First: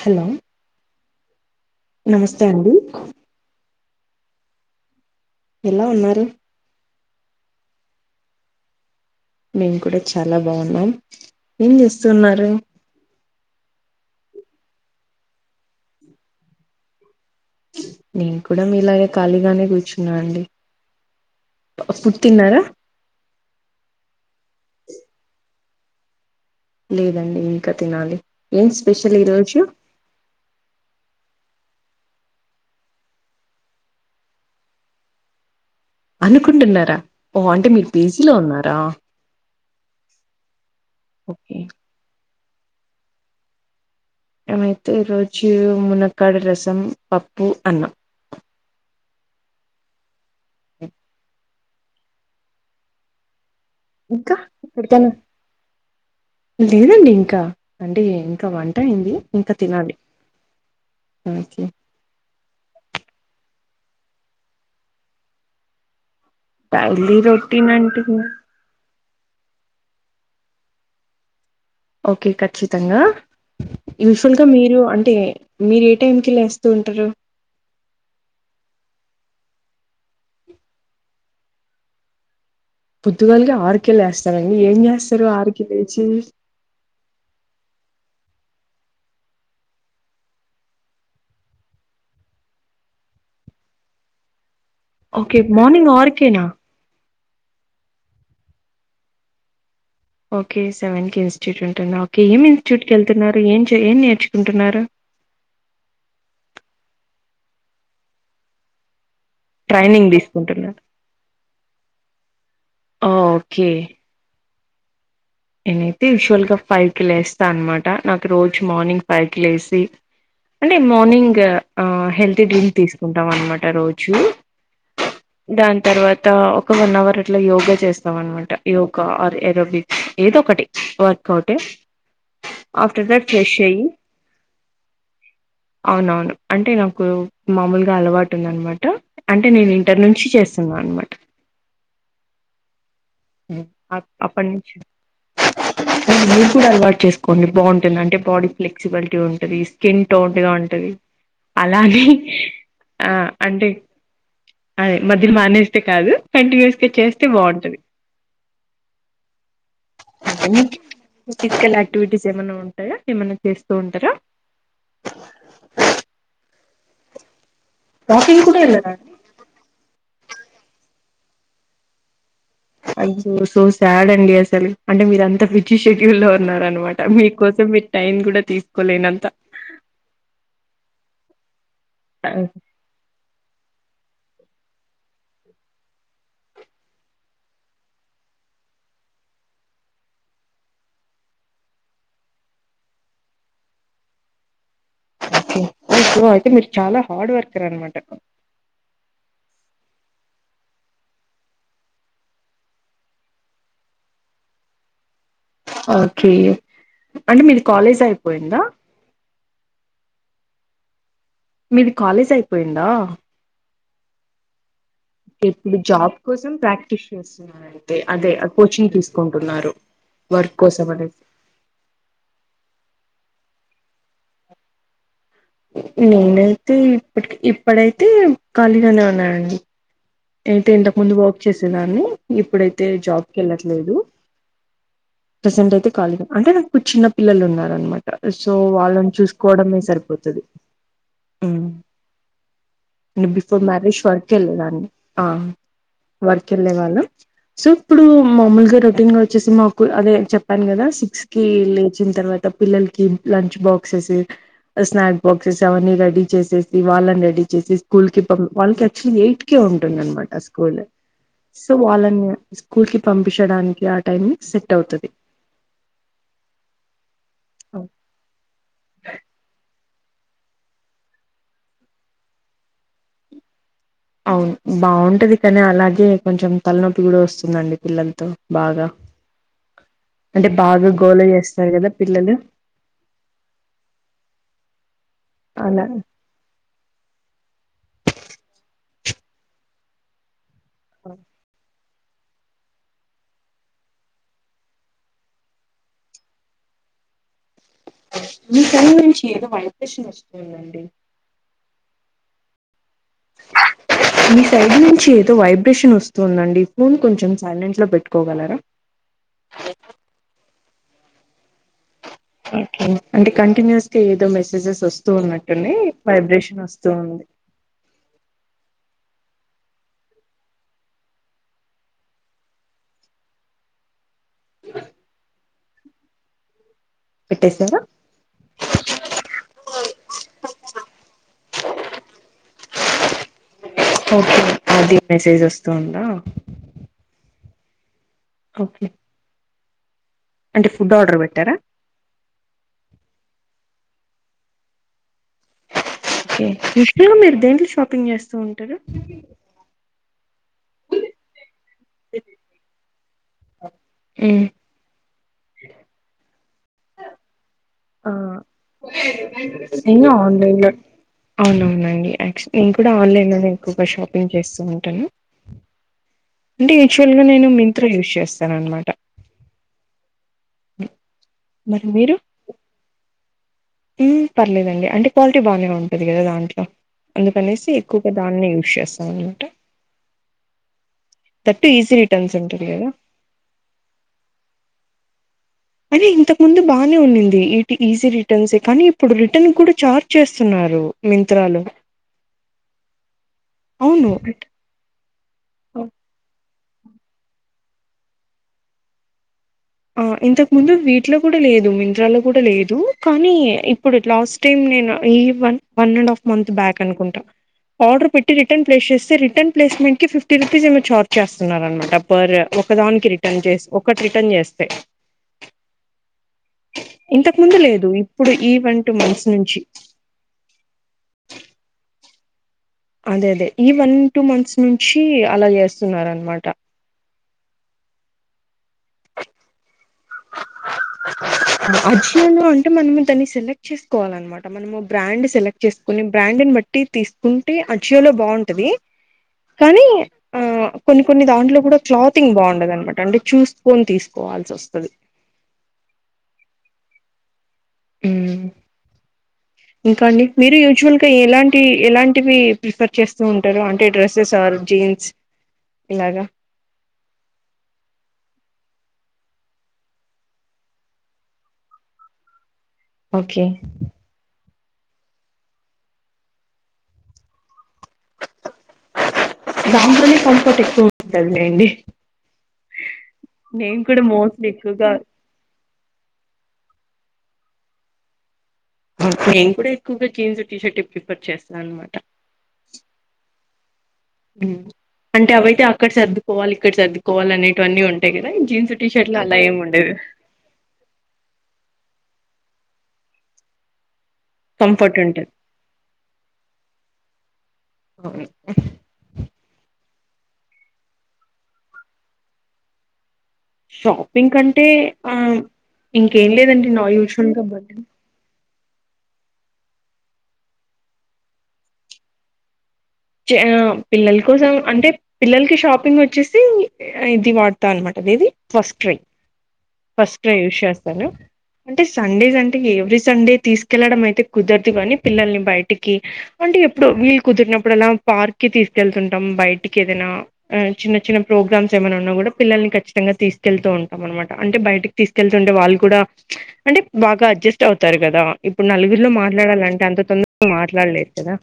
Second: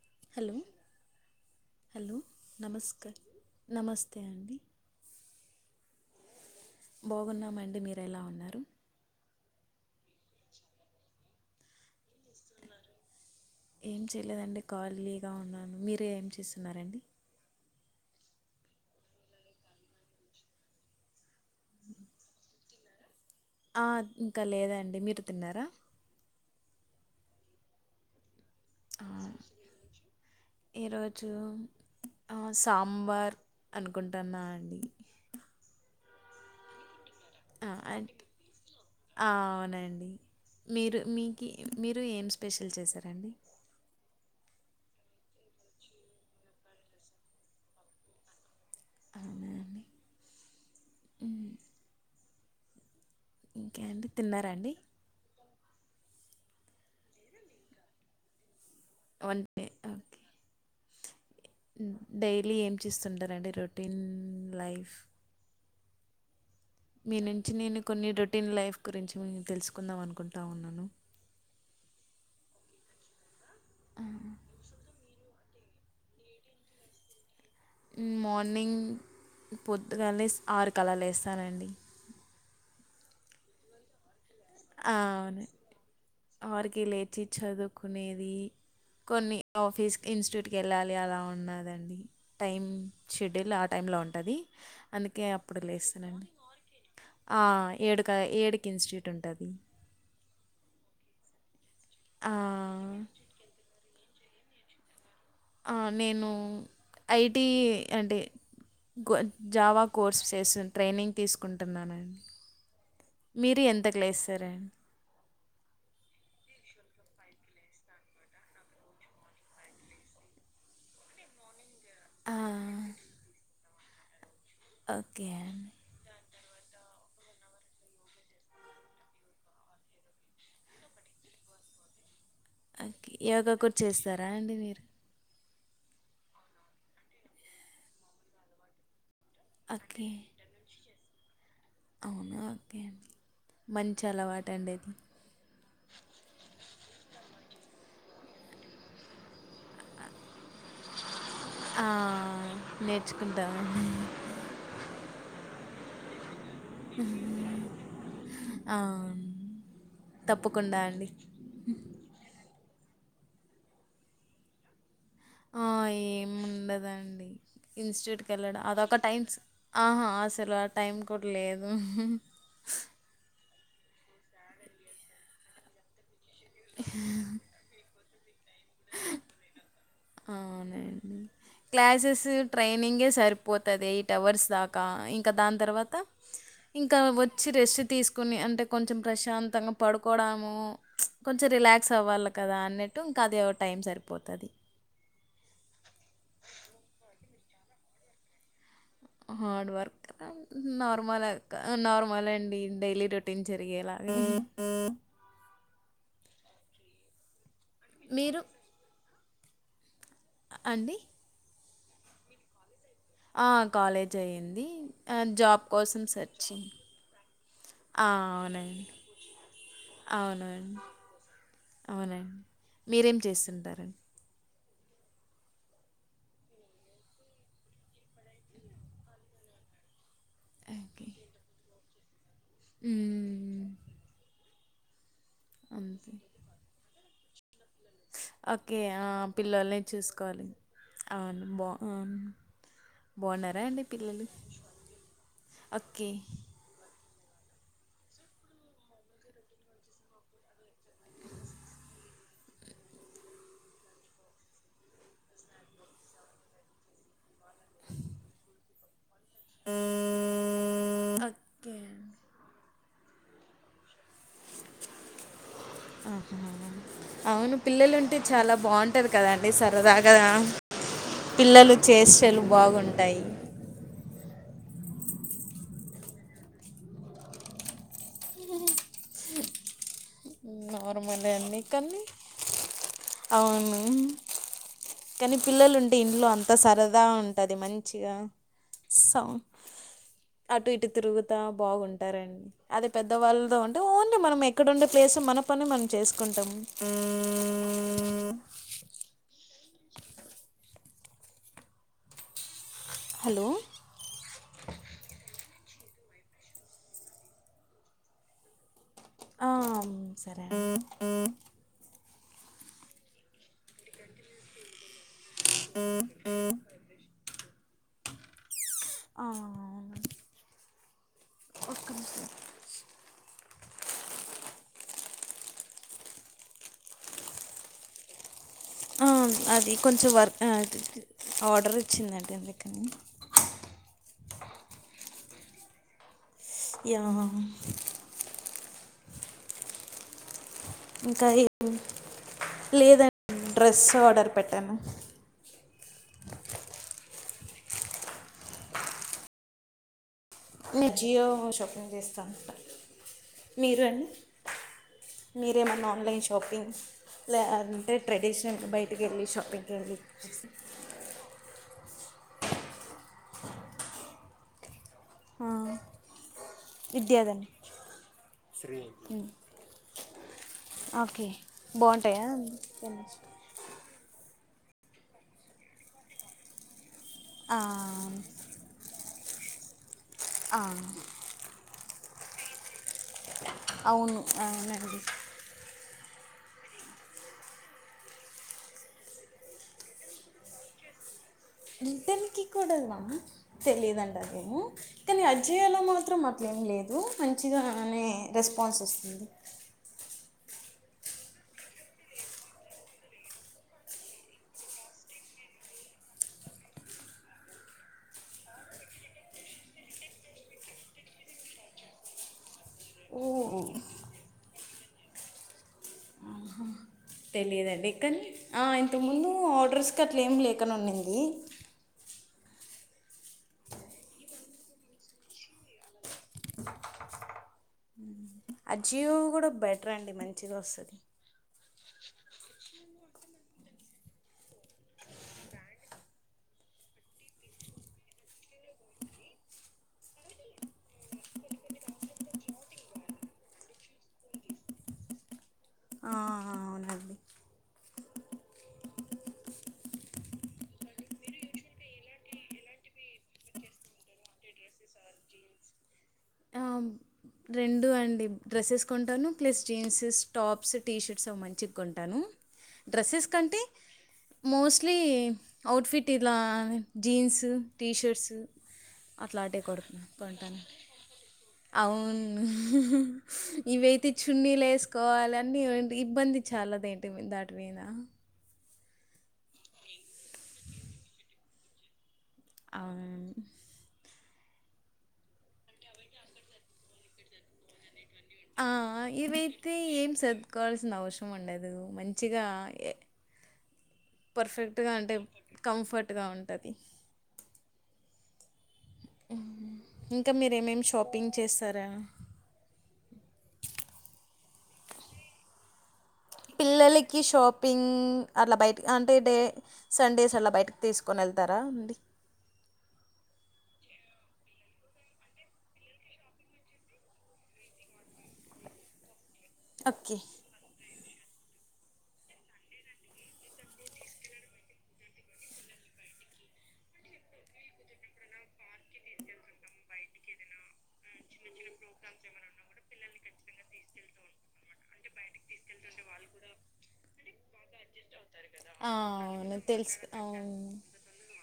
Hello hello నమస్తే అండి నమస్కార్ నమస్తే అండి ఎలా ఉన్నారు బాగున్నామండి మీరు ఎలా ఉన్నారు మేము కూడా చాలా బాగున్నాం ఏం చేస్తా ఏం చెయలేదండి ఖాళీగా ఉన్నాను మీరుే ఏం చేస్తున్నారండి నేను కూడా మీలాగే ఖాళీగానే కూర్చున్నా అండి ఓ ఫుడ్ తిన్నారా ఆ ఇంకా లేదాండి మీరు తిన్నారా లేదండి ఇంకా తినాలి ఏం ఆ స్పెషల్ ఈరోోజు ఈరోజు ఆ సాంబార్ అనుకుంటున్నా అండి అనుకుంటున్నారా ఓ అంటే ఆ మీరు పిజీలో ఉన్నారా అండి మీరు మీకి ఓకే మీరు ఏం స్పెషల్ చేశారండి మేమైతే రోజు మునక్కాడ రసం పప్పు అన్నం ఉ ఇంకే అండి ఇంకా తిన్నారాండి ఎక్కడికైనా లేదండి ఇంకా అంటే ఇంకా వంట అయింది వంట ఇంకా తినాలి ఓకే ఉ డైలీ ఏం చేస్తుంటారంండి రొటీన్ లైఫ్ డైలీ మీ నుంచి రొటీన్ నేను అంటే కొన్ని రొటీన్ లైఫ్ గురించి మీ తెలుసుకుందాం అనుకుంటా ఉన్నాను ఓకే ఖచ్చితంగా ఆ, యూజువల్ గా మీరు అంటే మీరు ఏ టైంకి లేస్తూ ఉంటారు మార్నింగ్ పొద్దుగాలే లెస్ ఆరు కి అలా లేస్తానండి పొర్తుగాల్గా ఆర్కె లెస్ అవును ఆరుకి లేచి చదువుకునీ కొన్ని ఆఫీస్ ఇన్స్టిట్యూట్ వెళ్ళాలి అలా ఉన్నాదండి టైం షెడ్యూల్ ఆ టైం లో ఉంటది ఓకే మార్నింగ్ ఆరుకే నా ఆ ఏడుక ఏడుకి ఇన్స్టిట్యూట్ ఉంటది ఓకే సెవెన్ కి ఇన్స్టిట్యూట్ ఉంటుంద ఓకే ఏం ఇన్స్ట్యూట్కి వెళ్తున్నారు ఏం చే ఏం నేర్చు కుంటున్నారు ఆ నేను ఐటీ అంటే కోన్ జావా ట్రైనింగ్ కోర్స్ చేసు తీసుకుంటున్నారు ట్రైనింగ్ తీసుకుంటున్నానుండి మీరు ఓకే ఎంత కి లేస్తారడి నేనైతే యూజువల్ గా ఫైవ్ కి లేస్తా అనమాట నాకు రోజు మార్నింగ్ ఫైవ్ కి లేసి అంటే మార్నింగ్ ఆ హెల్తీ డ్రింక్ తీసుకుంటాం అనమాట రోజు ఓకే దాని తర్వాత ఒక వన్ అవర్ అట్లా యోగా చేస్తాం అనమాట యోగా ఆర్ ఎరోబిక్స్ ఏద ఒకటి workout after that yoga fresh కూడా అయ్యి చేస్తారా అండి మీరు అవునవును అంటే నాకు మామూలుగా అలవాటు ఉందనమాట అంటే నేను ఇంటర్ ఓకే నుంచి చేస్తున్నా అన్నమాట అవునా అగే అ అప్పటి నుంచి [inaudible] మీరు కూడా అలవాటు చేసుకోండి బాగుంటుంది అంటే బాడీ ఫ్లెక్సిబిలిటీ ఉంటుంది స్కిన్ టోన్ అలా ఉంటది ఆ, అలానే ఆ అంటే నేర్చుకుంటామండి అదే మధ్యలో మానేస్తే కాదు కంటిన్యూస్ గా చేస్తే బాగుంటది ఆ, తప్పకుండా అండి ఫిజికల్ యాక్టివిటీస్ ఏమైనాఉంటే కదా ఏమన్నా చేస్తూ ఉంటారా ఆ ఏం ఉండదండి ఇన్స్టిట్యూట్కి వాకింగ్ కూడా వెళ్ళాడు అదొ వెళ్ళరా ఒక అండి టైం ఆహా అసలు ఆ టైం కూడా లేదు అయ్యో సో సాడ్ అండి అసలు అంటే మీరు అంత పిచ్చి షెడ్యూల్ లో న్నారనమాట మీకోసం మీరు టైం కూడా తీసుకోలేనంత అవునండి క్లాసెస్ ట్రైనింగే సరిపో పోతది ఎయిట్ అవర్స్ దాకా ఇంకా దాని తర్వాత ఇంకా వచ్చి రెస్ట్ తీసుకుని అంటే కొంచెం ప్రశాంతంగా పడుకోవడము కొంచెం రిలాక్స్ అవ్వాలి కదా అన్నట్టు ఇంకా అదె టైం సరిపోతుంది అయితే మీరు చాలా హార్డ్ వర్కర్ అనమాట హార్డ్ వర్క్ నార్మల్ నార్మల్ అండి డైలీ రొటీన్ జరిగేలాగా [inaudible] ఓకే అంటే మీది కాలేజ్ మీరు అయిపోయిందా అండి మీది కాలేజ్ అయిపోయిందా ఆ కాలేజ్ అయ్యింది ఇప్పుడు జాబ్ కోసం ప్రాక్టీస్ చేస్తున్నారుయితే ఆ! అదే అవునండి. కోచింగ్ తీసుకుంటున్నారు వర్క్ అవునండి. కోసం అనేది అవునండి మీరేం చేస్తుంటారండి నేనైతే ఇప్ప ఇప్పుడైతే ఖాళీగానే ఉన్నానండి అయితే ఇంతకు ఓకే. ముందు వర్క్ చేసేదాన్ని ఇప్పుడైతే జాబ్ కి హ్మ్. వెళ్ళట్లేదు ప్రజెంట్ అయితే అంతే. కళీ అంటే నాకు ఇప్పుడు చిన్న పిల్లలు ఉన్నారు అనమాట సో ఓకే. ఆ! వాళ్ళని పిల్లోల్ని చూసుకోవడమే సరిపోతుది చూసుకోవాలి. అవును బా ఆన్ ను బిఫోర్ మ్యారేజ్ వర్క్ వెళ్ళలేదాన్ని ఆ ఓకే. వర్క్ వెళ్ళేవాళ్ళ సో ఇప్పుడు మామూలుగా రొటీన్ గా వచ్చేసి మాకు అదే చెప్పాను కదా సిక్స్ కి లేచి వచ్చిన తర్వాత పిల్లలకి లంచ్ బాక్సెస్ స్నాక్ బాక్సెస్ అవన్నీ రెడీ చేసేసి వాళ్ళని రెడీ చేసి స్కూల్ కి వాళ్ళకి యాక్చువల్లీ ఎయిట్ కి ఉంటుందన్న మాట స్కూల్ సో ఓకే. వాళ్ళని స్కూల్ కి పంపించడానికి ఆ టైం సెట్ అవుతది ఆహ అవును పిల్లలుంటే చాలా బాగుంటది కదాండి సరదాగా గా పిల్లలు చేష్టలు బాగుంటాయి అవును బాగుంటది కానీ అలాగే కొంచెం తలనొప్పి కూడా వస్తుందండి పిల్లలతో బాగా అంటే బాగా గోలు నార్మలే అండి చేస్తారు కదా కానీ పిల్లలు అవును కానీ పిల్లలు అలా ఉంటే ఇంట్లో అంతా సరదా ఉంటుంది మంచిగా స అటు ఇటు తిరుగుతా బాగుంటుంది అంటారండి అది పెద్దవాళ్ళతో ఉంటే ఓన్లీ మనం ఎక్కడండే క్లేసు మనపని మనం చేసుకుంటం మీ ఫోన్ గురించి ఏదో వైబ్రేషన్ వస్తుందండి హలో మీ సైడ్ నుంచి ఏదో వై బ్రేషన్ వస్తుందండి ఫోన్ కొంచెం సైలెంట్లో పెట్టుకోగలరా ఆ సరే అండి అంటే కంటిన్యూస్ గా ఏదో మెసేజెస్ వస్తు స్తూన్నట్టుండీ వైబ్రేషన్ వస్తూంది ఆ అవును ఒక్క బస్సు పెట్టేసరా ఆ అది కొంచెం వర్క్ ఆ ఆర్డరోచ్చిందండి అందుకని ఓకే అది మెసేజ్ వస్తావుందా యేవో ఒకే ఇంకా ఏం లేదం డ్రెస్సార్డర్ పెట్టాను యూజ్ వల్ గా మీరు దేంట్లో షాపింగ్ చేస్తా ఉంటారు నేన్ జియో షాపింగ్ జేస్తా ఉంట మీరు అండి మీరేమన్నా ఆన్లైన్ షాపింగ్ లా అంటే ఆ ట్రెడిషనల్ గ బయటకెళ్ళి షాపింగ్ కెళ్ళి నేను ఆన్లైన్ లో అవునవునండి ఆక్చు నేను కూడా ఆన్లైన్ లోనే ఎక్కువగా షాపింగ్ చేస్తను టను అంటే యూజువల్ గా విద్యాధన్ నేను మింత్ర యూస్ చేస్తనన్ మాట ఆకే బావుంటయా ఏం పర్లేదండి అంటె క్వాల్టీ బానే ఉంటది గా దాంట్ల ఆ, అందుకనేసి ఎక్కువగా దాన్నే యూస్ చేస్తావున్న ఆ మంచిగుంటది గదా అవును అవునండి అరే ఇంతక్ ముందు బానే ఉన్నింది ఈ టి ఈజీ రిటర్న్సె కానీ ఇప్పుడు రిటర్న్ కూడా ఛార్జ్ చేస్తున్నారూ రిటన్ కి కూడా నా సేల్ అవును లేదంట ఊ కనీ అజయాలో మాత్రం ట్లేం లేదు మంచిగానే రెస్పాన్స్ వస్తుంది ఆ ఇంతక్ ముందు వీటిలో కూడా లేదు మిత్రాలో కూడా లేదు కానీ ఇప్పుడు లాస్ట్ టైం నేను ఈ one one and half month back అనుకుంట ఆర్డర్ పెట్టి రిటర్న్ ప్లేస్ చేస్తే రిటర్న్ ప్లేస్మెంట్ కి ఫిఫ్టీ రూపీస్ ఏమో ఛార్జ్ చేస్తున్నన్నారన్మాట పర్ ఒకదానికి రిటర్న్ చేస్ ఓ ఒకటి రిటర్న్ జేస్తె తెలియదండి కనీ ఆ వన్ టూ మంత్స్ ఇంతకుముందూ నుంచి ఆర్డర్స్కట్లేం లేకనుండింది అదేదే ఈ వన్ టూ మంత్స్ నుంచీ అలా జేస్తున్నారన్మాట అచీవ్ గూడ బెట్రండి మంచిగొస్తది అచీవ్ లో అంటే మనం దాన్ని సెలెక్ట్ చేసుకోవాలన్మాట మనము బ్రాండ్ సెలెక్ట్ చేసుకొని బ్రాండ్ బట్టి తీసుకుంటే అచీవ్ లో బావుంటదీ కానీ ఆ కొన్ని కొన్ని దాంట్లో కూడా క్లాతింగ్ బాగుండదన్మాట అంటే చూసుకొని తీసుకొ వాల్సొస్తది ఆ అవున ఉమ్మ్మ్ ఇంకా అండి మీరు యూజ్వల్ గా ఎలాంటి ఎలాంటివి ప్రిఫర్ చేస్తూ ఉంటారు అంటే డ్రెస్సెస్ ఆరు ఇంచ్ ఇలాగా రెండూ అండి డ్రెస్సెస్ కొంటాను ప్లస్ జీన్సెస్ టాప్స్ టీ షర్ట్స్ అవి మంచివ్ కొంటాను డ్రెస్సెస్ ఓకే కంటే మోస్ట్లీ ఔట్ఫిట్ ఇలా జీన్స్ టీ షర్ట్స్ అట్లాటి కొడుత్న దాంట్లోనే కొంటాను కంఫర్ట్ ఎక్కువ ఉంటదిలేండి అవున్ నేను కూడా ఇవైతే మోస్ట్లీ ఎక్కువగా చున్నీలేసుకోవాలని డి ఇబ్బంది చాల దేంటి దాటి మీద ఓకే నేను కూడా ఎక్కువగా జీన్స్ టీషర్ట్ ప్రిఫర్ చేస్తాను అనమాట అవునా అండి అంటే అవైతే అక్కడ సర్దుకోవాలి ఇక్కడ సర్దుకోవాలి అనేటువన్నీ ఉం ఆ ఇవైతే ఏం సర్దుకోవాల్సిన అవసరం ఉండదు మంచిగా ఏ పర్ఫెక్ట్గా కంఫర్ట్ అంటే ఉంటది కంఫర్ట్గా ఉంటది అవును ఇంకా మీరేమేమి షాపింగ్ చేస్తారా షాపింగ్ కంటే ఆ ఇంకేం లేదండి నా పిల్లలకి యూజువల్గా బట్టలు షాపింగ్ అట్లా బయట అంటే డే సండేస్ అలా బయటకి తీసుకని ఎళ్తారా అండి పిల్లల కోసం అంటే పిల్లలకి షాపింగోచ్చేసి ఇది వాడతా అన్నమాట అనేది first cry okay. First cry use చేస్తాను అంటే సండేస్ అంటే ఎవ్రీ సండే తీసుకెళ్లడం అయితే కుదరదు కాని పిల్లల్ని బయిటికి అంటే ఎప్పుడు వీళ్ కుదిరినప్ ఇప్పుడన్నా పార్క్ కి తీసుకెళ్తుంటాం బయిటికి ఏదైనా చిన్న చిన్న ప్రోగ్రామ్స్ ఏమైన ఉన్నా గుడా పిల్ల ఖచ్చితంగా తీసుకెళ్తూ ఉంటాం అనమాట అంటే బయటికి తీసుకెళ్తు ఉంటే వాళ్ళ్ కూడా అంటే బాగా అడ్జస్ట్ అవుతారు గదా ఇప్పుడు ఆ! నలుగురిలో అవును. మాట్లాడాలంటే తెలుసు. అంత తొందరగా అవును. మాట్లాడ ల్లేరు కదా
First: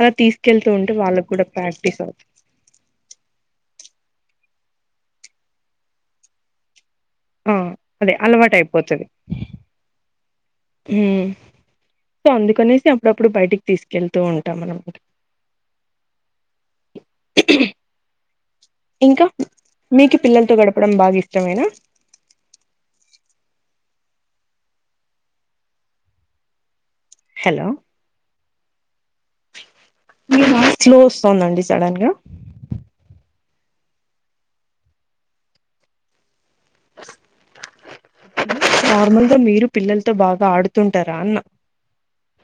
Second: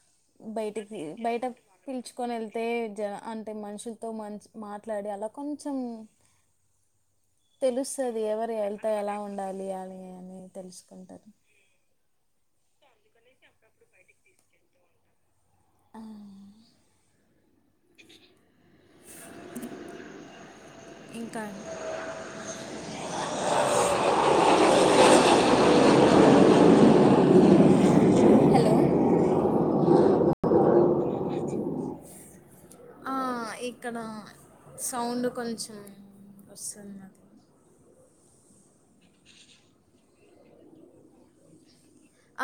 ప్రతీస్ బయటకి బయటక్ పిలుచుకొనేళ్తే జన అంటే మనుషులతో మంచి మాట్లాడియాల కొంచెం ఆ అదే తెలుస్తది ఎవరు అలవాటు ఎళ్తా అయిపోతది ఎలా ఉండాలి అని అన్ని తెలుసుకుంటారు సో అందుకనేసి అప్పుడప్పుడు బయటికి తీసుకెళ్తూ ఉంటాం అనమాట ఆ ఇంకా మీకు పిల్లలతో గడపడం బాగా ఇంకా ఇష్టమేనా హలో హలో మీ వాయిస్ స్లో వస్తోందండి సడన్ గా ఆ ఇక్కడ సౌండ్ కొంచెం వస్తుంన్నది నార్మల్గా మీరు పిల్లలతో బాగా ఆడుతుంటారా అన్న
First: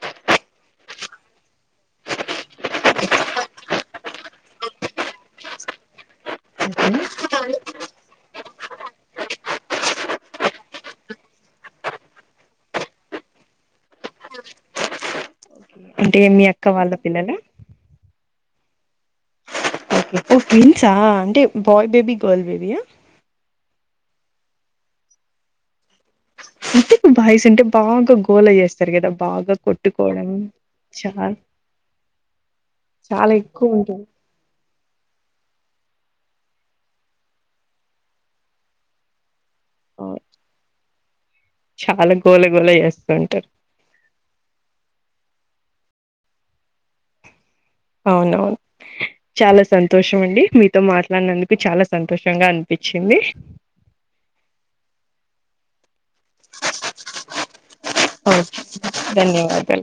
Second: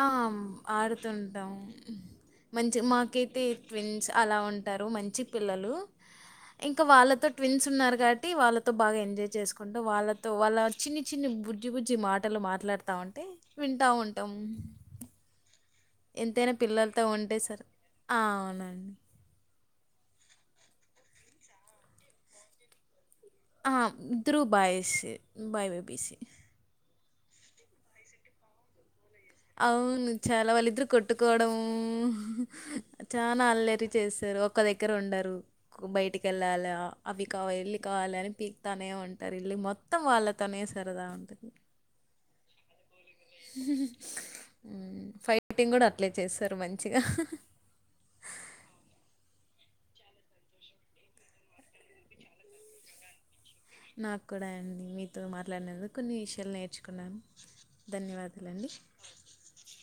ఆ ఆడుతుంటామ్ మంచి మాకైతే ట్వన్స్ అలా ఉంటారు మంచి పిల్లలు ఇంకా వాళ్ళతో ట్విన్స్ ఉన్నారు గాట్టి వాళ్ళతో బాగా ఎంజాయ్ చేసుకుంటూ వాళ్ళతో వాళ్ళ చిన్ని చిన్ని బుజ్జి బుజ్జి మాటలు మాట్లాడుతా ఉంటే వింటా ఉంటాం అంటే మీ ఎంతైనా అక్క వాళ్ళ పిల్లలతో పిల్లల ఉంటే సర్ ఆ అవునం ఓకే ఓ ట్విన్సా అంటే బాయ్ బేబీ గర్ల్ బేబీయా ఆ ఇధ్రు బాయిసే బాయ్ బేబీసే అంటే బాయస్ అంటే బాగా గోలా జేస్తారు గదా అవును చాలా వాళ్ళిద్దరు కొట్టుకోవడం చాలా చానా ఎక్కువ అల్లరి ఉంటుంది చేసార్ ఒక దగ్గర ఉండరు బయటికి ఎళ్ళాలా అవి కావ ఎల్ళ కావాలి అని పీక్తానే ఉంటరు [unintelligible] మొత్తం అవును వాళ్ళ తోనే సరేదా ఉంట చాలా గోళ గోళ జేస్తా ఉంటరు ఊమ్ ఫైటింగ్ గుడా అట్లే చేస్తారు మంచిగా అవునవున్ చాలా సంతోషమండి మీతో మాట్లాన్నందుకు చాలా సంతోషంగా అనిపించింది నాక్కూడ అండి మీతో మాట్లాడినందు కొన్ని విషయాలు నేర్చుకున్నాను ఓకే ధన్యవాదాలండి ధన్యవాదాలు